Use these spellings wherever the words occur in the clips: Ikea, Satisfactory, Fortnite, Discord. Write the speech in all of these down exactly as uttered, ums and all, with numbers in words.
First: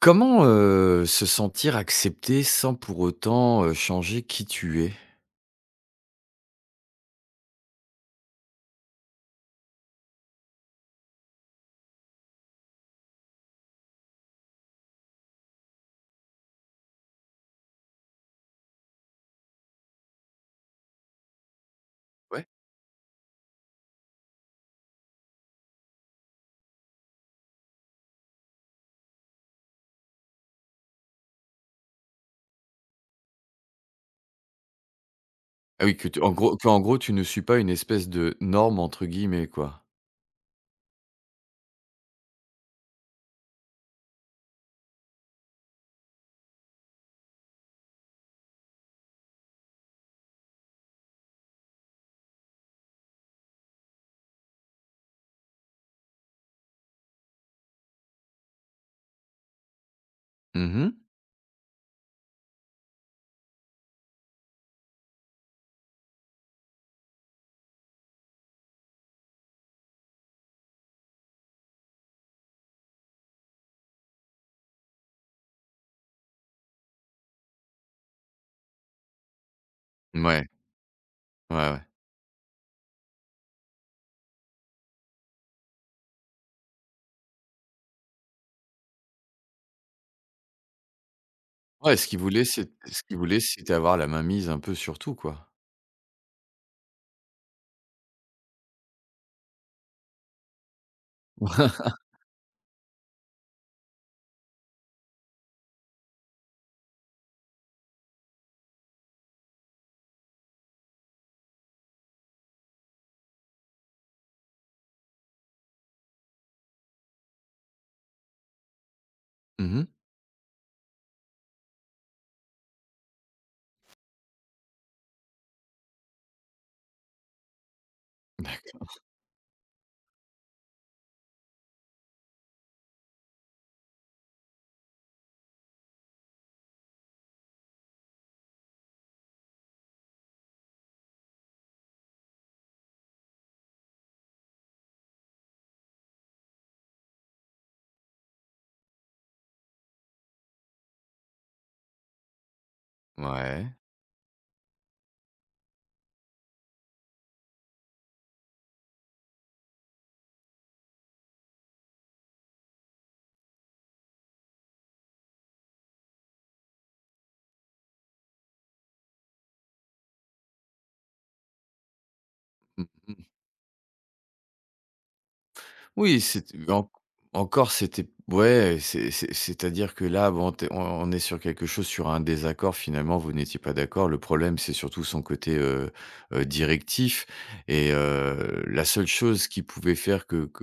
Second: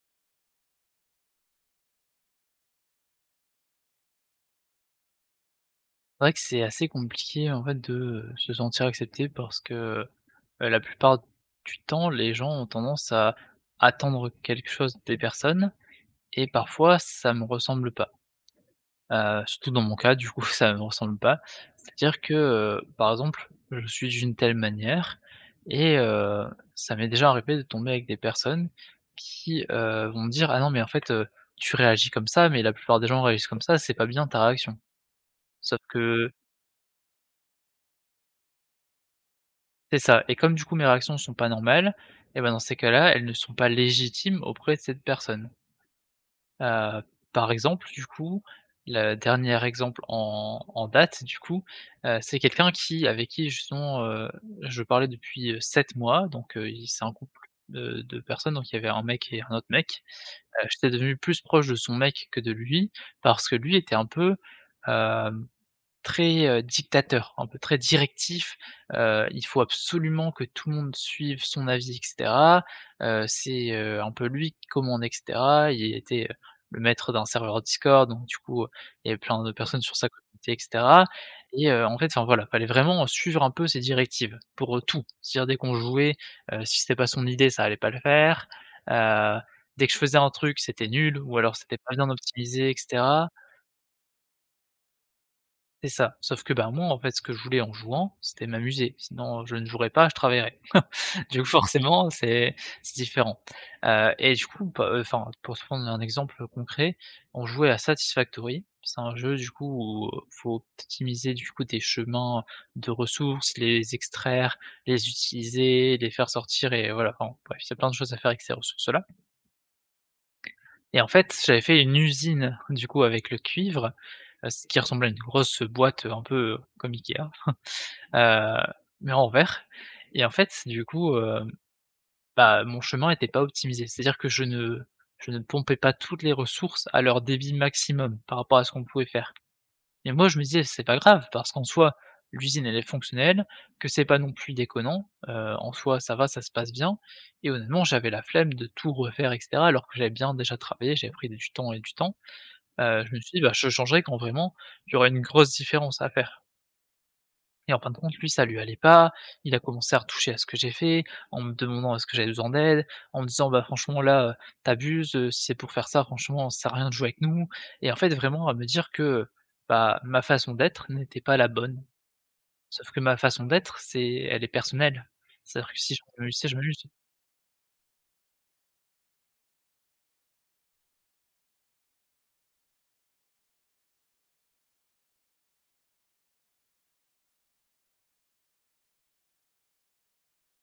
Comment, heu, se sentir accepté sans pour autant, heu, changer qui tu es? C'est vrai que c'est assez compliqué en fait de, heu, se sentir accepté parce que, heu, la plupart du temps, les gens ont tendance à attendre quelque chose des personnes et parfois ça me ressemble pas. Heu, surtout dans mon cas du coup ça me ressemble pas. C'est-à-dire que, Ouais. heu, par exemple, je suis d'une telle manière et heu, ça m'est déjà arrivé de tomber avec des personnes qui, heu, vont me dire: «Ah non mais en fait, heu, tu réagis comme ça, mais la plupart des gens réagissent comme ça, c'est pas bien ta réaction». Sauf Ah oui, que tu que en gros que en gros tu ne suis pas une espèce de «norme» entre guillemets quoi? c'est ça, et comme du coup mes réactions ne sont pas normales, et ben dans ces cas-là, elles ne sont pas légitimes auprès de cette personne. Heu, par exemple, du coup, le dernier exemple en en date, du coup, heu, c'est quelqu'un qui avec qui justement, heu, je parlais depuis, heu, sept mois, donc heu, il c'est un couple de de personnes, donc il y avait un mec et un autre mec. Heu, Mhm. j'étais Mh. devenu plus proche de son mec que de lui parce que lui était un peu, hem très, heu, dictateur, un peu très directif, heu, il faut absolument que tout le monde suive son avis et cetera. Heu, c'est, heu, un peu lui qui commande et cetera. Il était, heu, le maître d'un serveur Discord, donc du coup, il y avait plein de personnes sur sa communauté et cetera Ouais, et ouais. heu, en fait, enfin voilà, fallait vraiment suivre un peu ses directives pour, heu, tout. C'est-à-dire dès qu'on jouait, heu, si c'était pas son idée, ça allait pas le faire. Heu, dès que je faisais un truc, c'était nul ou alors c'était pas Ouais, ce bien qu'il voulait optimisé c'est et Ce qu'il cetera. voulait c'était avoir la main mise un peu sur tout quoi. C'est ça, sauf que, ben, moi, en fait, ce que je voulais en jouant, c'était m'amuser. Sinon, je ne jouerais pas, je travaillerais. Du coup, forcément, c'est c'est différent, heu et du coup, bah, heu, enfin, pour se prendre un exemple concret, on jouait à Satisfactory. C'est un jeu, du coup, où faut optimiser, du coup, tes chemins de ressources, les extraire, les utiliser, les faire sortir et voilà, enfin, bref, il y a plein de choses à faire avec ces ressources-là. Mhm. Mh. Et en fait, j'avais fait une usine, du coup, avec le cuivre, heu, ce qui ressemblait à une grosse boîte, un peu, euh, comme Ikea. Heu, mais en vert. Et en fait, du coup, heu, bah, mon chemin était pas optimisé. C'est-à-dire que je ne je ne pompais pas toutes les ressources à leur débit maximum par rapport à ce qu'on pouvait faire, et moi, je me disais: «C'est pas grave», parce qu'en soi, l'usine, elle est fonctionnelle, que c'est pas non plus déconnant, heu, en soi, ça va, ça se passe bien, et honnêtement, j'avais la flemme de tout refaire et cetera alors que j'avais bien déjà travaillé, j'avais pris du temps et du temps. Heu, je me suis dit: «Bah, je Ouais. changerai quand vraiment il y aura une grosse différence à faire». Et en fin de compte, lui, ça lui allait pas. Il a commencé à retoucher à ce que j'ai fait, en me demandant est-ce que j'avais besoin d'aide, en me disant: «Bah, franchement, là, heu, tu abuses, si c'est pour faire ça, franchement, ça sert à rien de jouer avec nous», et en fait, vraiment à me dire que, bah, ma façon d'être n'était pas la bonne. Mmh. Sauf que ma façon d'être, c'est elle est personnelle. C'est-à-dire que si je veux Oui, c'est m'amuser, je m'amuse. en encore c'était ouais, c'est c'est c'est-à-dire que là, bon, tu on on est sur quelque chose, sur un désaccord finalement, vous n'étiez pas d'accord. Le problème, c'est surtout son côté, heu heu, directif, et heu, la seule chose qui pouvait faire que que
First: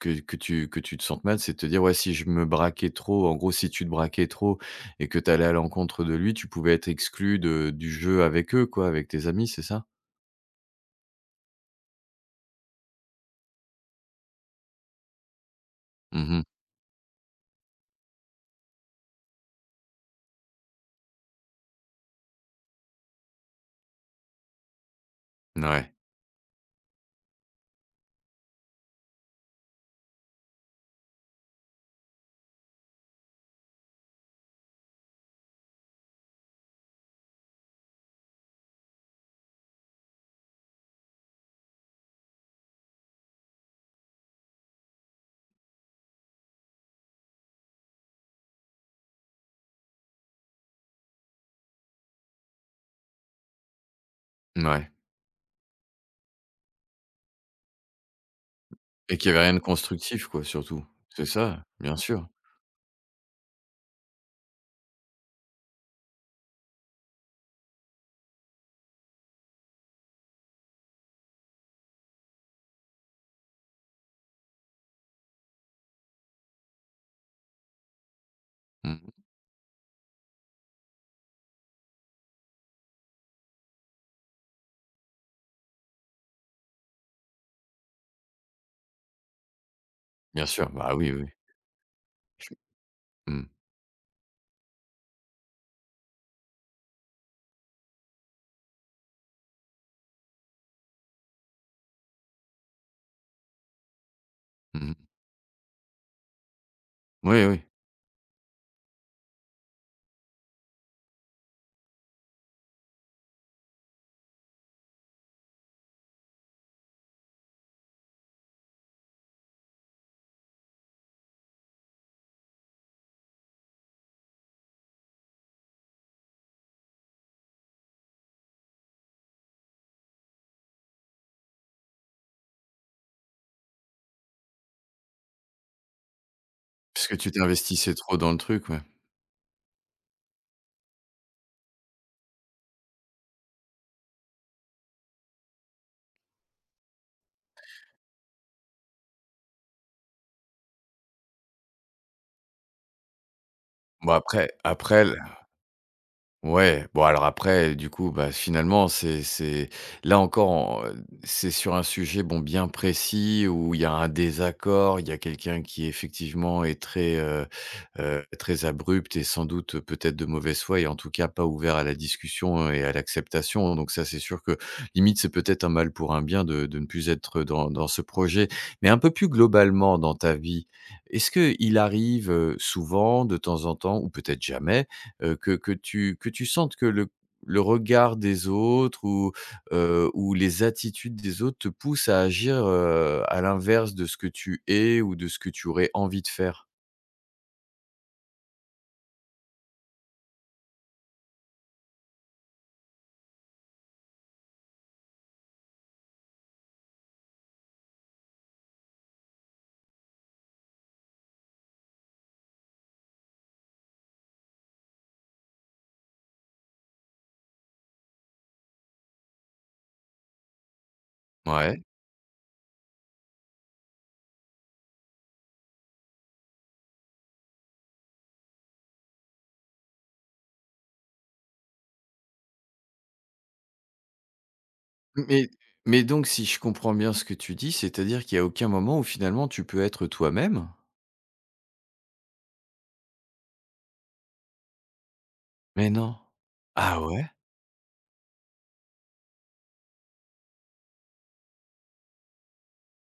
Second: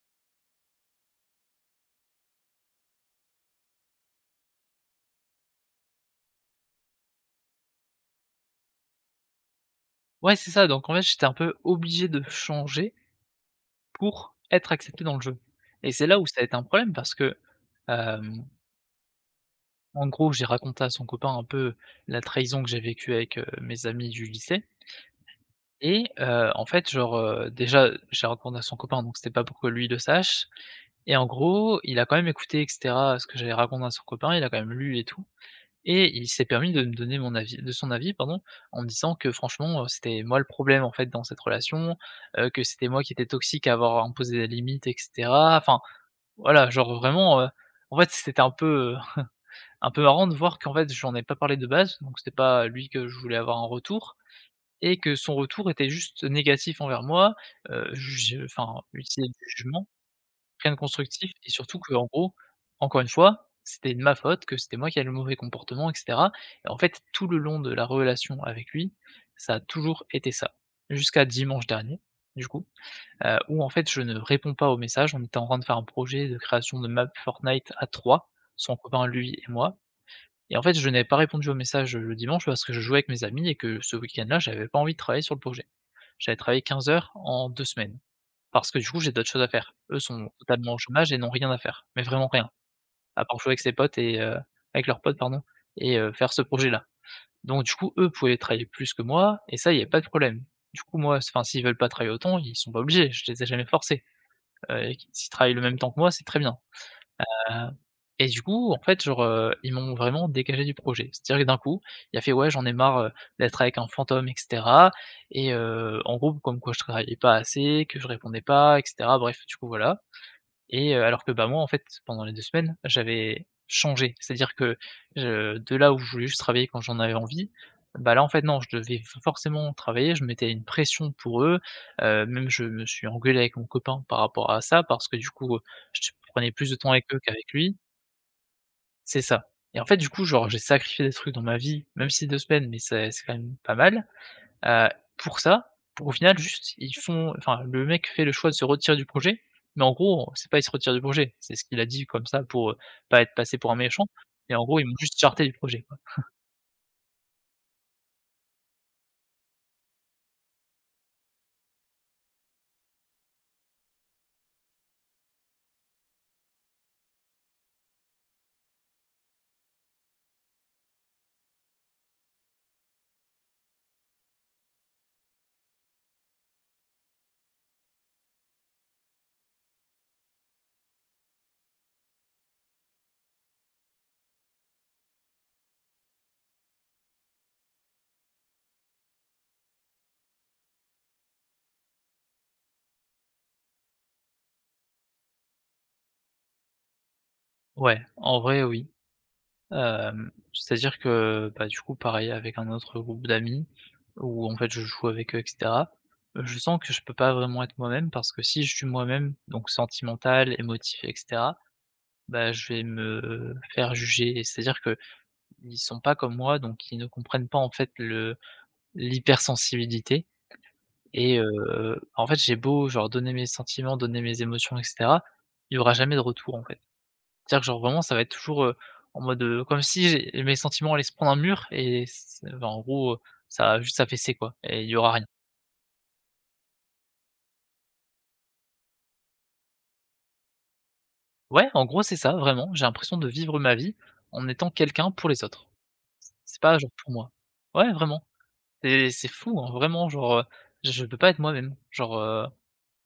que que tu que tu te sentes mal, c'est de te dire: «Ouais, si je me braquais trop», en gros, si tu te braquais trop et que tu allais à l'encontre de lui, tu pouvais être exclu de du jeu avec eux quoi, avec tes amis, c'est ça? Ouais, c'est ça, donc en fait, j'étais un peu obligé de changer pour être accepté dans le jeu, et c'est là où Mmh ça a mh. été un problème parce que, hem en gros, j'ai raconté à son copain un peu la trahison que j'ai vécue avec, heu, mes amis du lycée, Ouais, ouais. et heu, en fait, genre, heu, déjà, j'ai raconté à son copain, donc c'était pas pour que lui le sache, et en gros, il a quand même écouté et cetera, ce que j'avais raconté à son copain, il a quand même lu et tout, et il s'est permis de me donner mon avis de son avis, pardon, en me disant que franchement, heu, c'était moi le problème, en fait, dans cette relation, heu, que c'était moi qui étais toxique à avoir imposé des limites et cetera. Enfin, voilà, genre, vraiment, heu, en fait, c'était un peu, un peu marrant de voir qu'en fait, j'en ai pas parlé de base, donc c'était pas lui que je voulais avoir en retour, et que son retour était juste négatif envers moi, heu, je enfin, Et qu'il utiliser y avait du rien de jugement, constructif quoi rien de surtout. C'est constructif, et ça, surtout bien qu'en sûr. gros, encore une fois, c'était de ma faute, que c'était moi qui avais le mauvais comportement et cetera. Et en fait, tout le long de la relation avec lui, ça a toujours été ça. Jusqu'à dimanche dernier, du coup, heu, où en fait, je ne réponds pas aux messages. On était en train de faire un projet de création de map Fortnite à trois, son copain, Mmh, lui et moi, et en fait, je n'avais pas répondu au message, le dimanche parce que je jouais avec mes amis et que ce week-end-là, j'avais pas envie de travailler sur le projet. J'avais travaillé quinze heures en deux semaines parce que du coup, j'ai d'autres choses à faire. Eux sont bien sûr, totalement au bah, chômage oui, et oui. n'ont rien à faire, mais vraiment rien, Je à part mmh, jouer avec ses potes et heu, avec leurs potes, pardon, et heu, faire ce projet-là. Donc du coup, eux pouvaient travailler plus que moi, et ça, il n'y a pas de problème. Du coup, moi, enfin, s'ils veulent pas travailler autant, ils sont pas obligés, je les ai jamais forcés. Heu, mmh. s'ils travaillent le même temps que moi, c'est très bien. Oui, oui, Heu et du coup, en fait, genre, heu, ils m'ont vraiment dégagé du projet. C'est-à-dire que d'un coup, il a fait: «Ouais, j'en ai marre, heu, d'être avec un fantôme et cetera», et heu, en gros, comme quoi je travaillais pas assez, que je répondais pas et cetera. Bref, du coup, voilà, et heu, alors que, bah, moi, en fait, pendant les deux semaines, j'avais changé. C'est-à-dire que je de là où je voulais juste travailler quand j'en avais envie, bah, là, en fait, non, je devais forcément travailler. Je mettais une pression pour eux, heu, même je me suis engueulé avec mon copain par rapport à ça parce que, du coup, je prenais plus de temps parce avec que eux tu qu'avec lui. t'investissais trop dans le truc, ouais. C'est ça. Et en fait, du coup, genre, j'ai sacrifié des trucs dans ma vie, même si c'est deux semaines, mais c'est c'est quand même pas mal, heu, pour ça, pour au final, juste, ils font enfin, le mec fait le choix de se retirer du projet, mais en gros, c'est pas il se retire du projet, c'est ce qu'il a dit comme ça pour, heu, pas être passé pour un méchant. Bon après Mais en gros, ils m'ont après juste jarté du projet, quoi. Ouais, bon, alors après, du coup, bah, finalement, c'est c'est là encore, en- euh, c'est sur un sujet bon bien précis où il y a un désaccord, il y a quelqu'un qui effectivement est très euh, euh, très abrupt et sans doute euh, peut-être de mauvaise foi et en tout cas pas ouvert à la discussion et à l'acceptation. Donc ça, c'est sûr que limite, c'est peut-être un mal pour un bien de, de ne plus être dans, dans ce projet. Mais un peu plus globalement dans ta vie, est-ce que il arrive euh, souvent, de temps en temps, ou peut-être jamais, heu, que que tu que tu sentes que le le regard des autres ou, heu, ou les attitudes des autres te poussent à agir, heu, à l'inverse de ce que tu es ou de ce que tu aurais envie de faire? Ouais, en vrai, oui. Hem, c'est-à-dire que, bah, du coup, pareil avec un autre groupe d'amis où en fait je joue avec eux et cetera, heu, je sens que je peux pas vraiment être moi-même parce que si je suis moi-même, donc sentimental, émotif et cetera, bah, je vais me faire juger, et c'est-à-dire qu'ils sont pas comme moi, donc ils ne comprennent pas en fait le l'hypersensibilité. Et Ouais. heu, en fait j'ai beau genre donner mes sentiments, donner mes émotions et cetera, il y aura jamais de retour en fait. C'est-à-dire que genre vraiment ça va être toujours, heu, en mode, heu, comme si j'ai mes sentiments allaient se prendre un mur et c bah, en gros, heu, ça va juste s'affaisser quoi et il y aura rien. Mais mais donc si je comprends bien ce que tu dis, c'est-à-dire qu'il y a aucun moment où finalement tu peux être toi-même? Ouais, en gros c'est ça vraiment, j'ai l'impression de vivre ma vie en étant quelqu'un pour les autres. Mais non. C'est pas genre Ah pour ouais? moi. Ouais vraiment, c'est c'est fou, hein, vraiment genre, heu, je je peux pas être moi-même. Genre, heu,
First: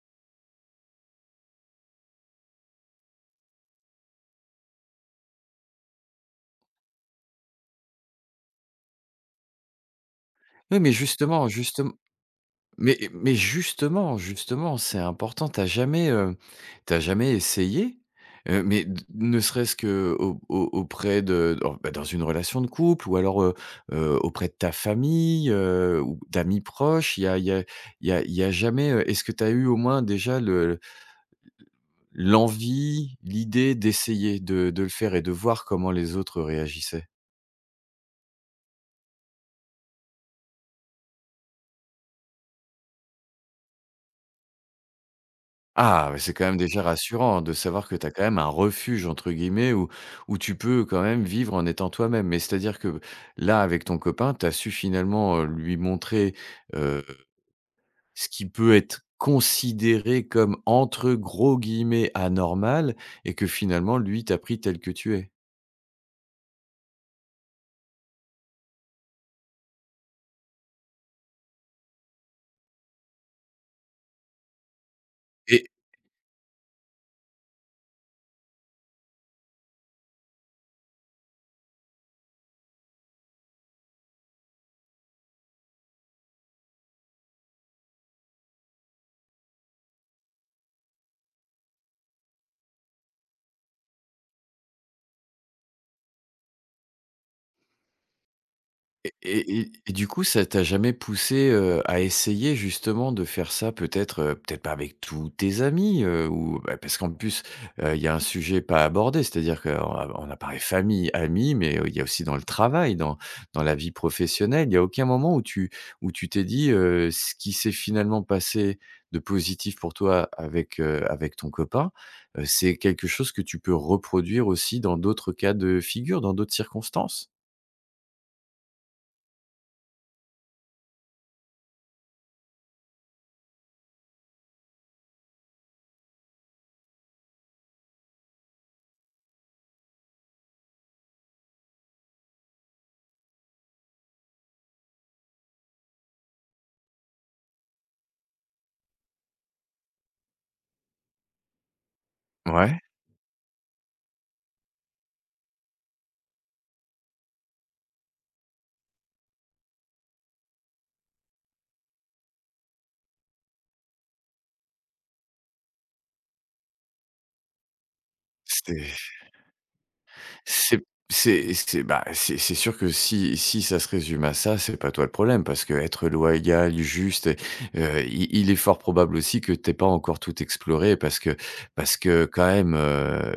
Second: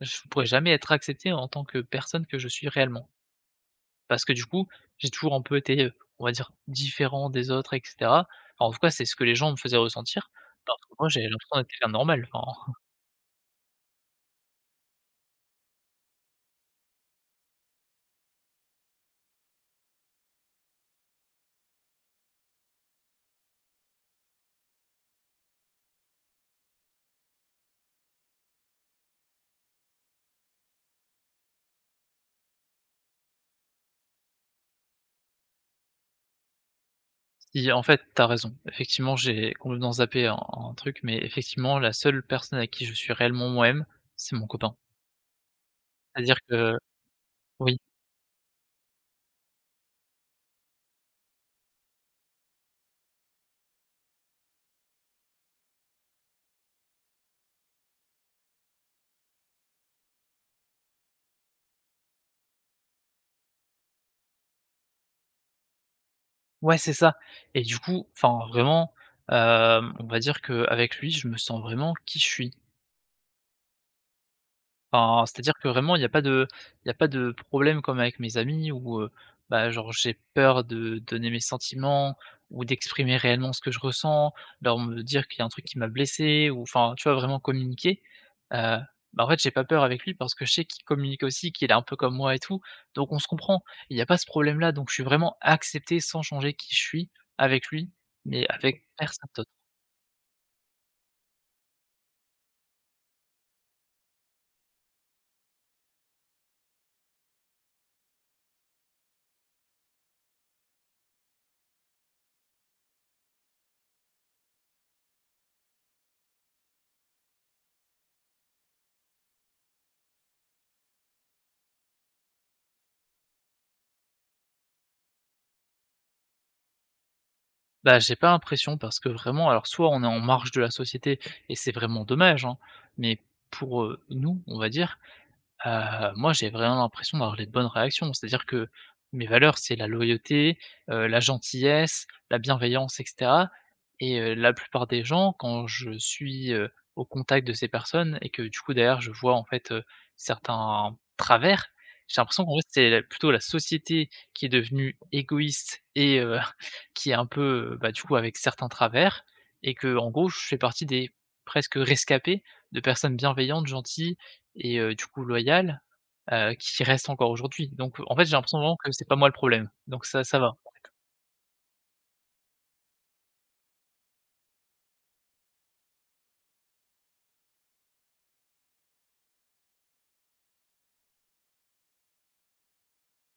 je pourrais jamais être accepté en tant que personne que je suis réellement. Parce que du coup, j'ai toujours un peu été, heu, on va dire différent des autres et cetera. Enfin, en tout cas, c'est ce que les gens me faisaient ressentir, alors Oui, mais que moi, j'ai justement l'impression d'être quelqu'un de justement normal, enfin, Mais mais justement, justement, c'est important. T'as jamais, heu, tu jamais essayé? Heu, mais d Ne serait-ce que au au auprès de, dans bah, dans une relation de couple ou alors, heu heu, auprès de ta famille, heu, ou d'amis proches, il y a il y a il y a il y a jamais, heu est-ce que t'as eu au moins déjà le l'envie, l'idée d'essayer de de le faire et de voir comment les autres réagissaient? si en fait, t'as raison. Effectivement, j'ai complètement zappé un un truc, mais effectivement, la seule personne à qui je suis réellement moi-même, c'est mon copain. Ah, ouais, c'est C'est-à-dire quand même que déjà rassurant de oui, savoir que tu as quand même un «refuge» entre guillemets où où tu peux quand même vivre en étant toi-même. Mais c'est-à-dire que là, avec ton copain, tu as su finalement, heu, lui montrer, heu, ce qui peut être considéré comme entre gros guillemets «anormal» et que finalement lui t'a pris tel que tu es. ouais, c'est ça. Et du coup, enfin, vraiment, hem, on va dire qu'avec lui, je me sens vraiment qui je suis. Enfin, c'est-à-dire que Et vraiment il y a pas de il y a pas de problème comme avec mes amis où, heu, bah, genre j'ai peur de donner mes sentiments ou d'exprimer réellement ce que je ressens, leur me dire qu'il y a un truc qui m'a blessé ou enfin, tu vois? Vraiment communiquer. Heu, bah, En fait j'ai pas peur avec lui parce que je sais qu'il communique aussi, qu'il est un peu comme moi et tout, donc on se comprend. Il y a pas ce problème là, donc je suis vraiment accepté sans changer qui je suis avec lui, mais avec Et personne. et et et du coup, ça t'a jamais poussé, heu, à essayer justement de faire ça peut-être, heu, peut-être pas avec tous tes amis, heu, ou bah, parce qu'en plus, heu, il y a un sujet pas abordé, c'est-à-dire qu'on a on a famille, amis, mais, heu, il y a aussi dans le travail, dans dans la vie professionnelle, il y a aucun moment où tu où tu t'es dit, heu, ce qui s'est finalement passé de positif pour toi avec, heu, avec ton copain, heu, c'est quelque chose que tu peux reproduire aussi dans d'autres cas de figure, dans d'autres circonstances? Bah, j'ai pas l'impression parce que vraiment alors soit on est en marge de la société et c'est vraiment dommage, hein, mais pour, heu, nous, on va dire. Heu, moi, j'ai vraiment l'impression d'avoir les bonnes réactions. C'est-à-dire que mes valeurs, c'est la loyauté, heu, la gentillesse, la bienveillance et cetera, et heu, la plupart des gens, quand je suis, heu, au contact de ces personnes et que du coup derrière je vois en fait, heu, certains travers, j'ai l'impression qu'en fait Ouais, c'est la plutôt la société qui est devenue égoïste et heu, qui est un peu, heu, bah, du coup avec certains travers, et que en gros je fais partie des presque rescapés de personnes bienveillantes, gentilles et heu, du coup loyal, heu, qui reste encore aujourd'hui. Donc en fait, j'ai l'impression vraiment que c'est pas moi le problème. Donc ça ça va. C'est c'est c'est bah, c'est c'est sûr que si si ça se résume à ça, c'est pas toi le problème parce qu'être loyal, juste, et heu, il il est fort probable aussi que t'aies pas encore tout exploré parce que parce que quand même, euh,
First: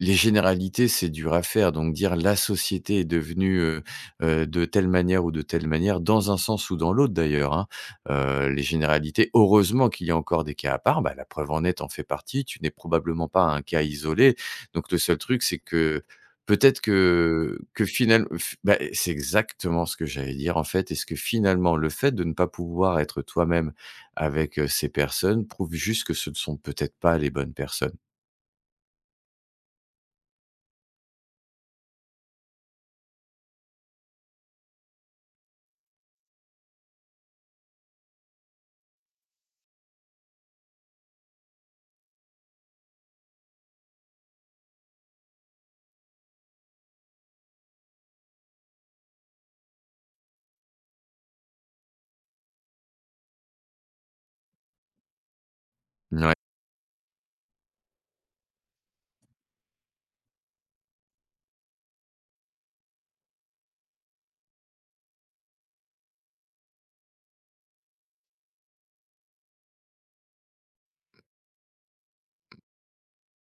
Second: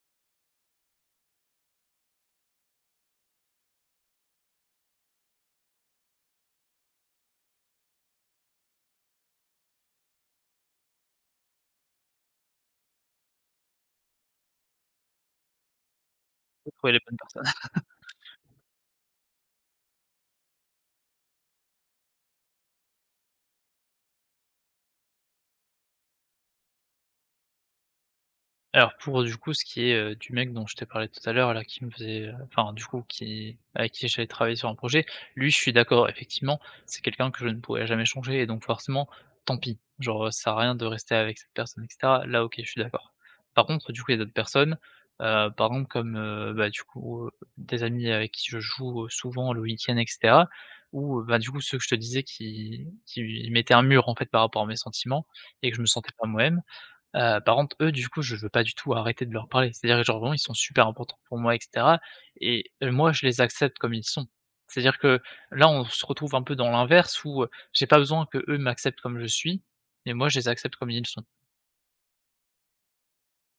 les généralités, c'est dur à faire, donc dire la société est devenue, heu heu, de telle manière ou de telle manière, dans un sens ou dans l'autre d'ailleurs, hein. Heu, les généralités, heureusement qu'il y a encore des cas à part, bah, la preuve en est, en fait, partie, tu n'es probablement pas un cas isolé. Donc le seul truc, c'est que Faut peut-être trouver les bonnes personnes. que que finalement, c'est exactement ce que j'allais dire en fait. Est-ce que finalement le fait de ne pas pouvoir être toi-même avec, heu, ces personnes prouve juste que ce ne sont peut-être pas les bonnes personnes? Alors pour, du coup, ce qui est, heu, du mec dont je t'ai parlé tout à l'heure là qui me faisait, heu, enfin du coup qui avec qui j'allais travailler sur un projet, lui je suis d'accord effectivement, c'est quelqu'un que je ne pourrais jamais changer et donc forcément, tant pis. Genre, heu, ça sert à rien de rester avec cette personne et cetera. Là OK, je suis d'accord. Par contre, du coup, il y a d'autres personnes, heu, par exemple comme, heu, bah, du coup, heu, des amis avec qui je joue, heu, souvent le week-end et cetera, où, heu, bah, du coup ceux que je te disais qui qui mettaient un mur en fait par rapport à mes sentiments et que je me sentais pas Mouais. moi-même. Heu, par contre, eux, du coup, je veux pas du tout arrêter de leur parler. C'est-à-dire que genre vraiment, ils sont super importants pour moi et cetera, et euh, moi, je les accepte comme ils sont. C'est-à-dire que là, on se retrouve un peu dans l'inverse où, heu, j'ai pas besoin que eux m'acceptent comme je suis, mais moi, je les accepte comme ils sont.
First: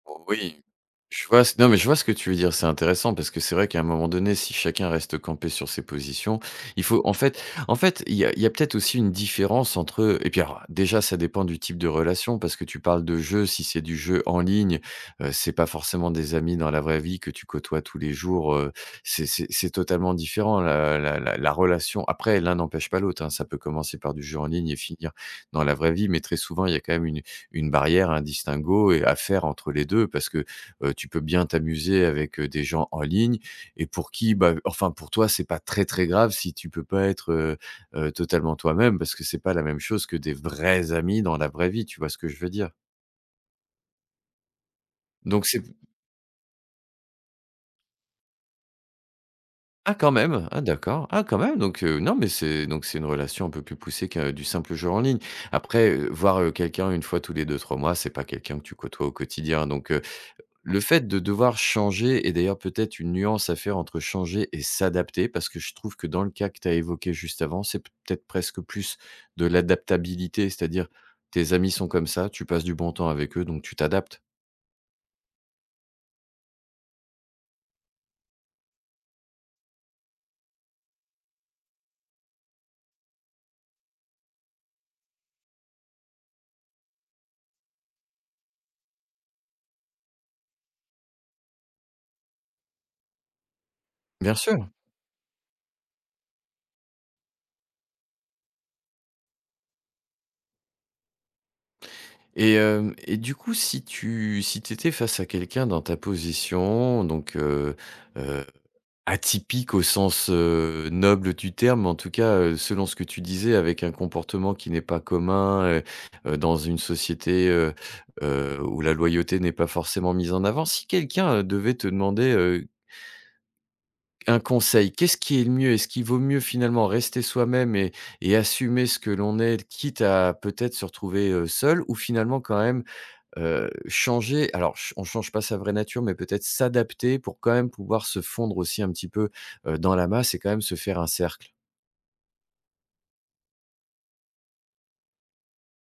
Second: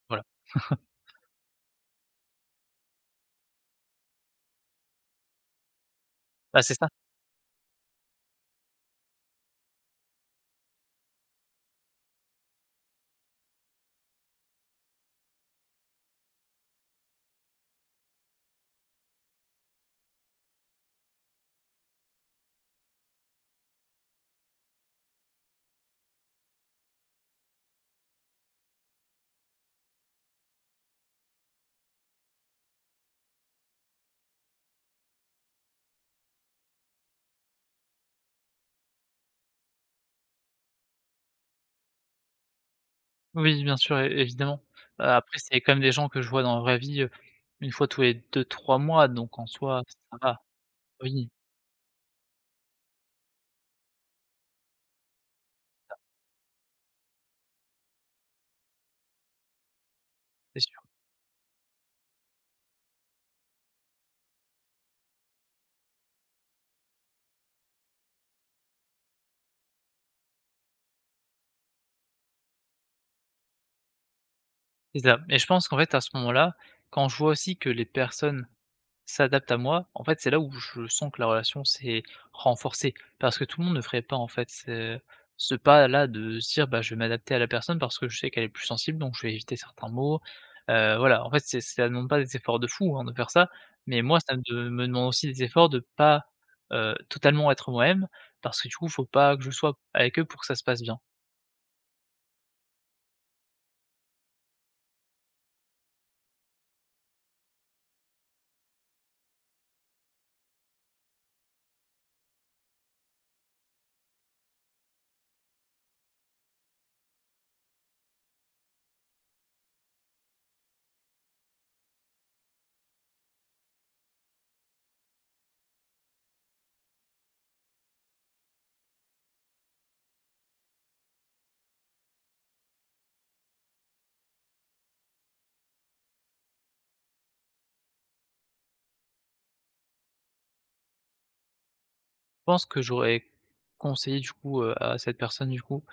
Voilà. Oui, je vois ce non, mais je vois ce que tu veux dire, c'est intéressant parce que c'est vrai qu'à un moment donné, si chacun reste campé sur ses positions, Bah, c'est il ça. faut en fait en fait, il y a il y a peut-être aussi une différence entre, et puis alors déjà ça dépend du type de relation parce que tu parles de jeu, si c'est du jeu en ligne, heu, c'est pas forcément des amis dans la vraie vie que tu côtoies tous les jours, heu, c'est c'est c'est totalement différent la la la la relation. Après l'un n'empêche pas l'autre, hein, ça peut commencer par du jeu en ligne et finir dans la vraie vie, mais très souvent il y a quand même une une barrière, un distinguo et à faire entre les deux parce que, heu, tu peux bien t'amuser avec, heu, des gens en ligne et pour qui, bah, enfin, pour toi, c'est pas très, très grave si tu peux pas être, heu heu, totalement toi-même parce que c'est pas la même chose que des vrais amis dans la vraie vie, tu vois ce que je veux dire? Oui, bien sûr, é évidemment. Heu, après, Donc c'est c'est quand même des gens que je vois dans la vraie vie, heu, une fois tous les deux, trois mois, donc en soi, ah quand ça va. même! Ah d'accord, ah Oui, quand même, donc heu, non mais c'est donc c'est une relation un peu plus poussée que du simple jeu en ligne. Après, heu, voir, heu, quelqu'un une fois tous les deux trois mois, c'est pas quelqu'un que tu côtoies au quotidien donc heu, c'est le sûr. fait de devoir changer, et d'ailleurs peut-être une nuance à faire entre changer et s'adapter, parce que je trouve que dans le cas que tu as évoqué juste avant, c'est peut-être presque plus de l'adaptabilité, c'est-à-dire tes amis sont comme ça, tu passes du bon temps avec eux, donc tu t'adaptes. C'est ça et je pense qu'en fait, à ce moment-là, quand je vois aussi que les personnes s'adapte à moi, en fait, c'est là où je sens que la relation s'est renforcée. Parce que tout le monde ne ferait pas, en fait, ce ce pas-là de se dire: «Bah, je vais m'adapter à la personne parce que je sais qu'elle est plus sensible, donc je vais éviter certains mots». Heu, voilà, en fait, c'est ça ne demande pas des efforts de fou, hein, de faire ça, mais moi, ça Bien sûr. de me demande aussi des efforts de pas, heu, totalement être moi-même, parce que du coup, faut pas que je sois avec eux pour que ça se passe bien. Et, hem, et du coup, si tu si tu étais face à quelqu'un dans ta position, donc heu atypique au sens, heu, noble du terme, en tout cas, heu, selon ce que tu disais, avec un comportement qui n'est pas commun, heu heu, dans une société, heu heu, où la loyauté n'est pas forcément mise en avant. Si quelqu'un, heu, devait te demander, heu, un conseil, qu'est-ce qui est le mieux? Est-ce qu'il vaut mieux finalement rester soi-même et et assumer ce que l'on est, quitte à peut-être se retrouver, heu, seul, ou finalement quand même Heu, changer, alors ch on change pas sa vraie nature, mais peut-être s'adapter pour quand même pouvoir se fondre aussi un petit peu, heu, dans la masse et quand même se faire un cercle. Je pense que j'aurais conseillé, du coup, heu, à cette personne, du coup,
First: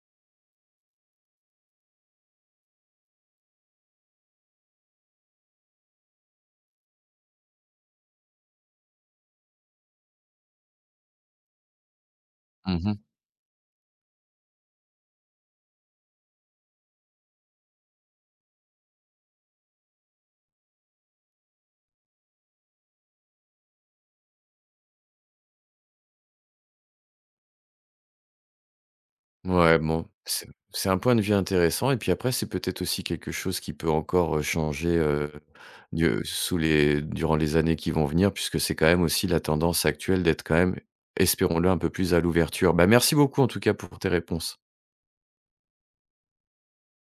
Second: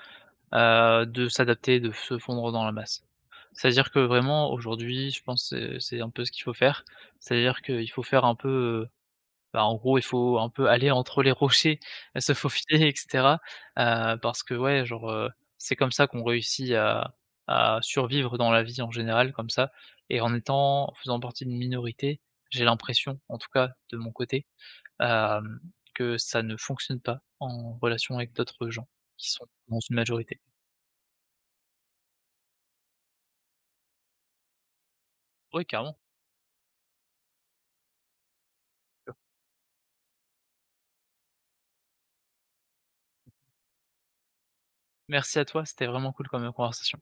heu, de s'adapter, de se fondre dans la masse. C'est-à-dire que vraiment aujourd'hui, je pense, que c'est c'est un peu ce qu'il faut faire. C'est-à-dire qu'il faut faire un peu, heu, bah, en gros, il faut un peu aller entre les rochers, euh, se faufiler et Mmh. cetera, heu, parce que ouais, genre, heu, c'est comme ça qu'on réussit à à survivre dans la vie en général comme ça et en étant en faisant partie d'une minorité, j'ai l'impression, en tout cas de mon côté, hem, que ça ne fonctionne pas en relation avec d'autres gens qui sont Ouais, dans une bon, majorité. c'est c'est un point de vue intéressant et puis après, c'est peut-être aussi quelque chose qui peut encore, heu, changer, heu, Oui, carrément. du sous les durant les années qui vont venir puisque c'est quand même aussi la tendance actuelle d'être quand même, espérons-le, un peu plus à l'ouverture. Bah, merci beaucoup en tout cas pour tes réponses. Merci à toi, c'était vraiment cool comme conversation.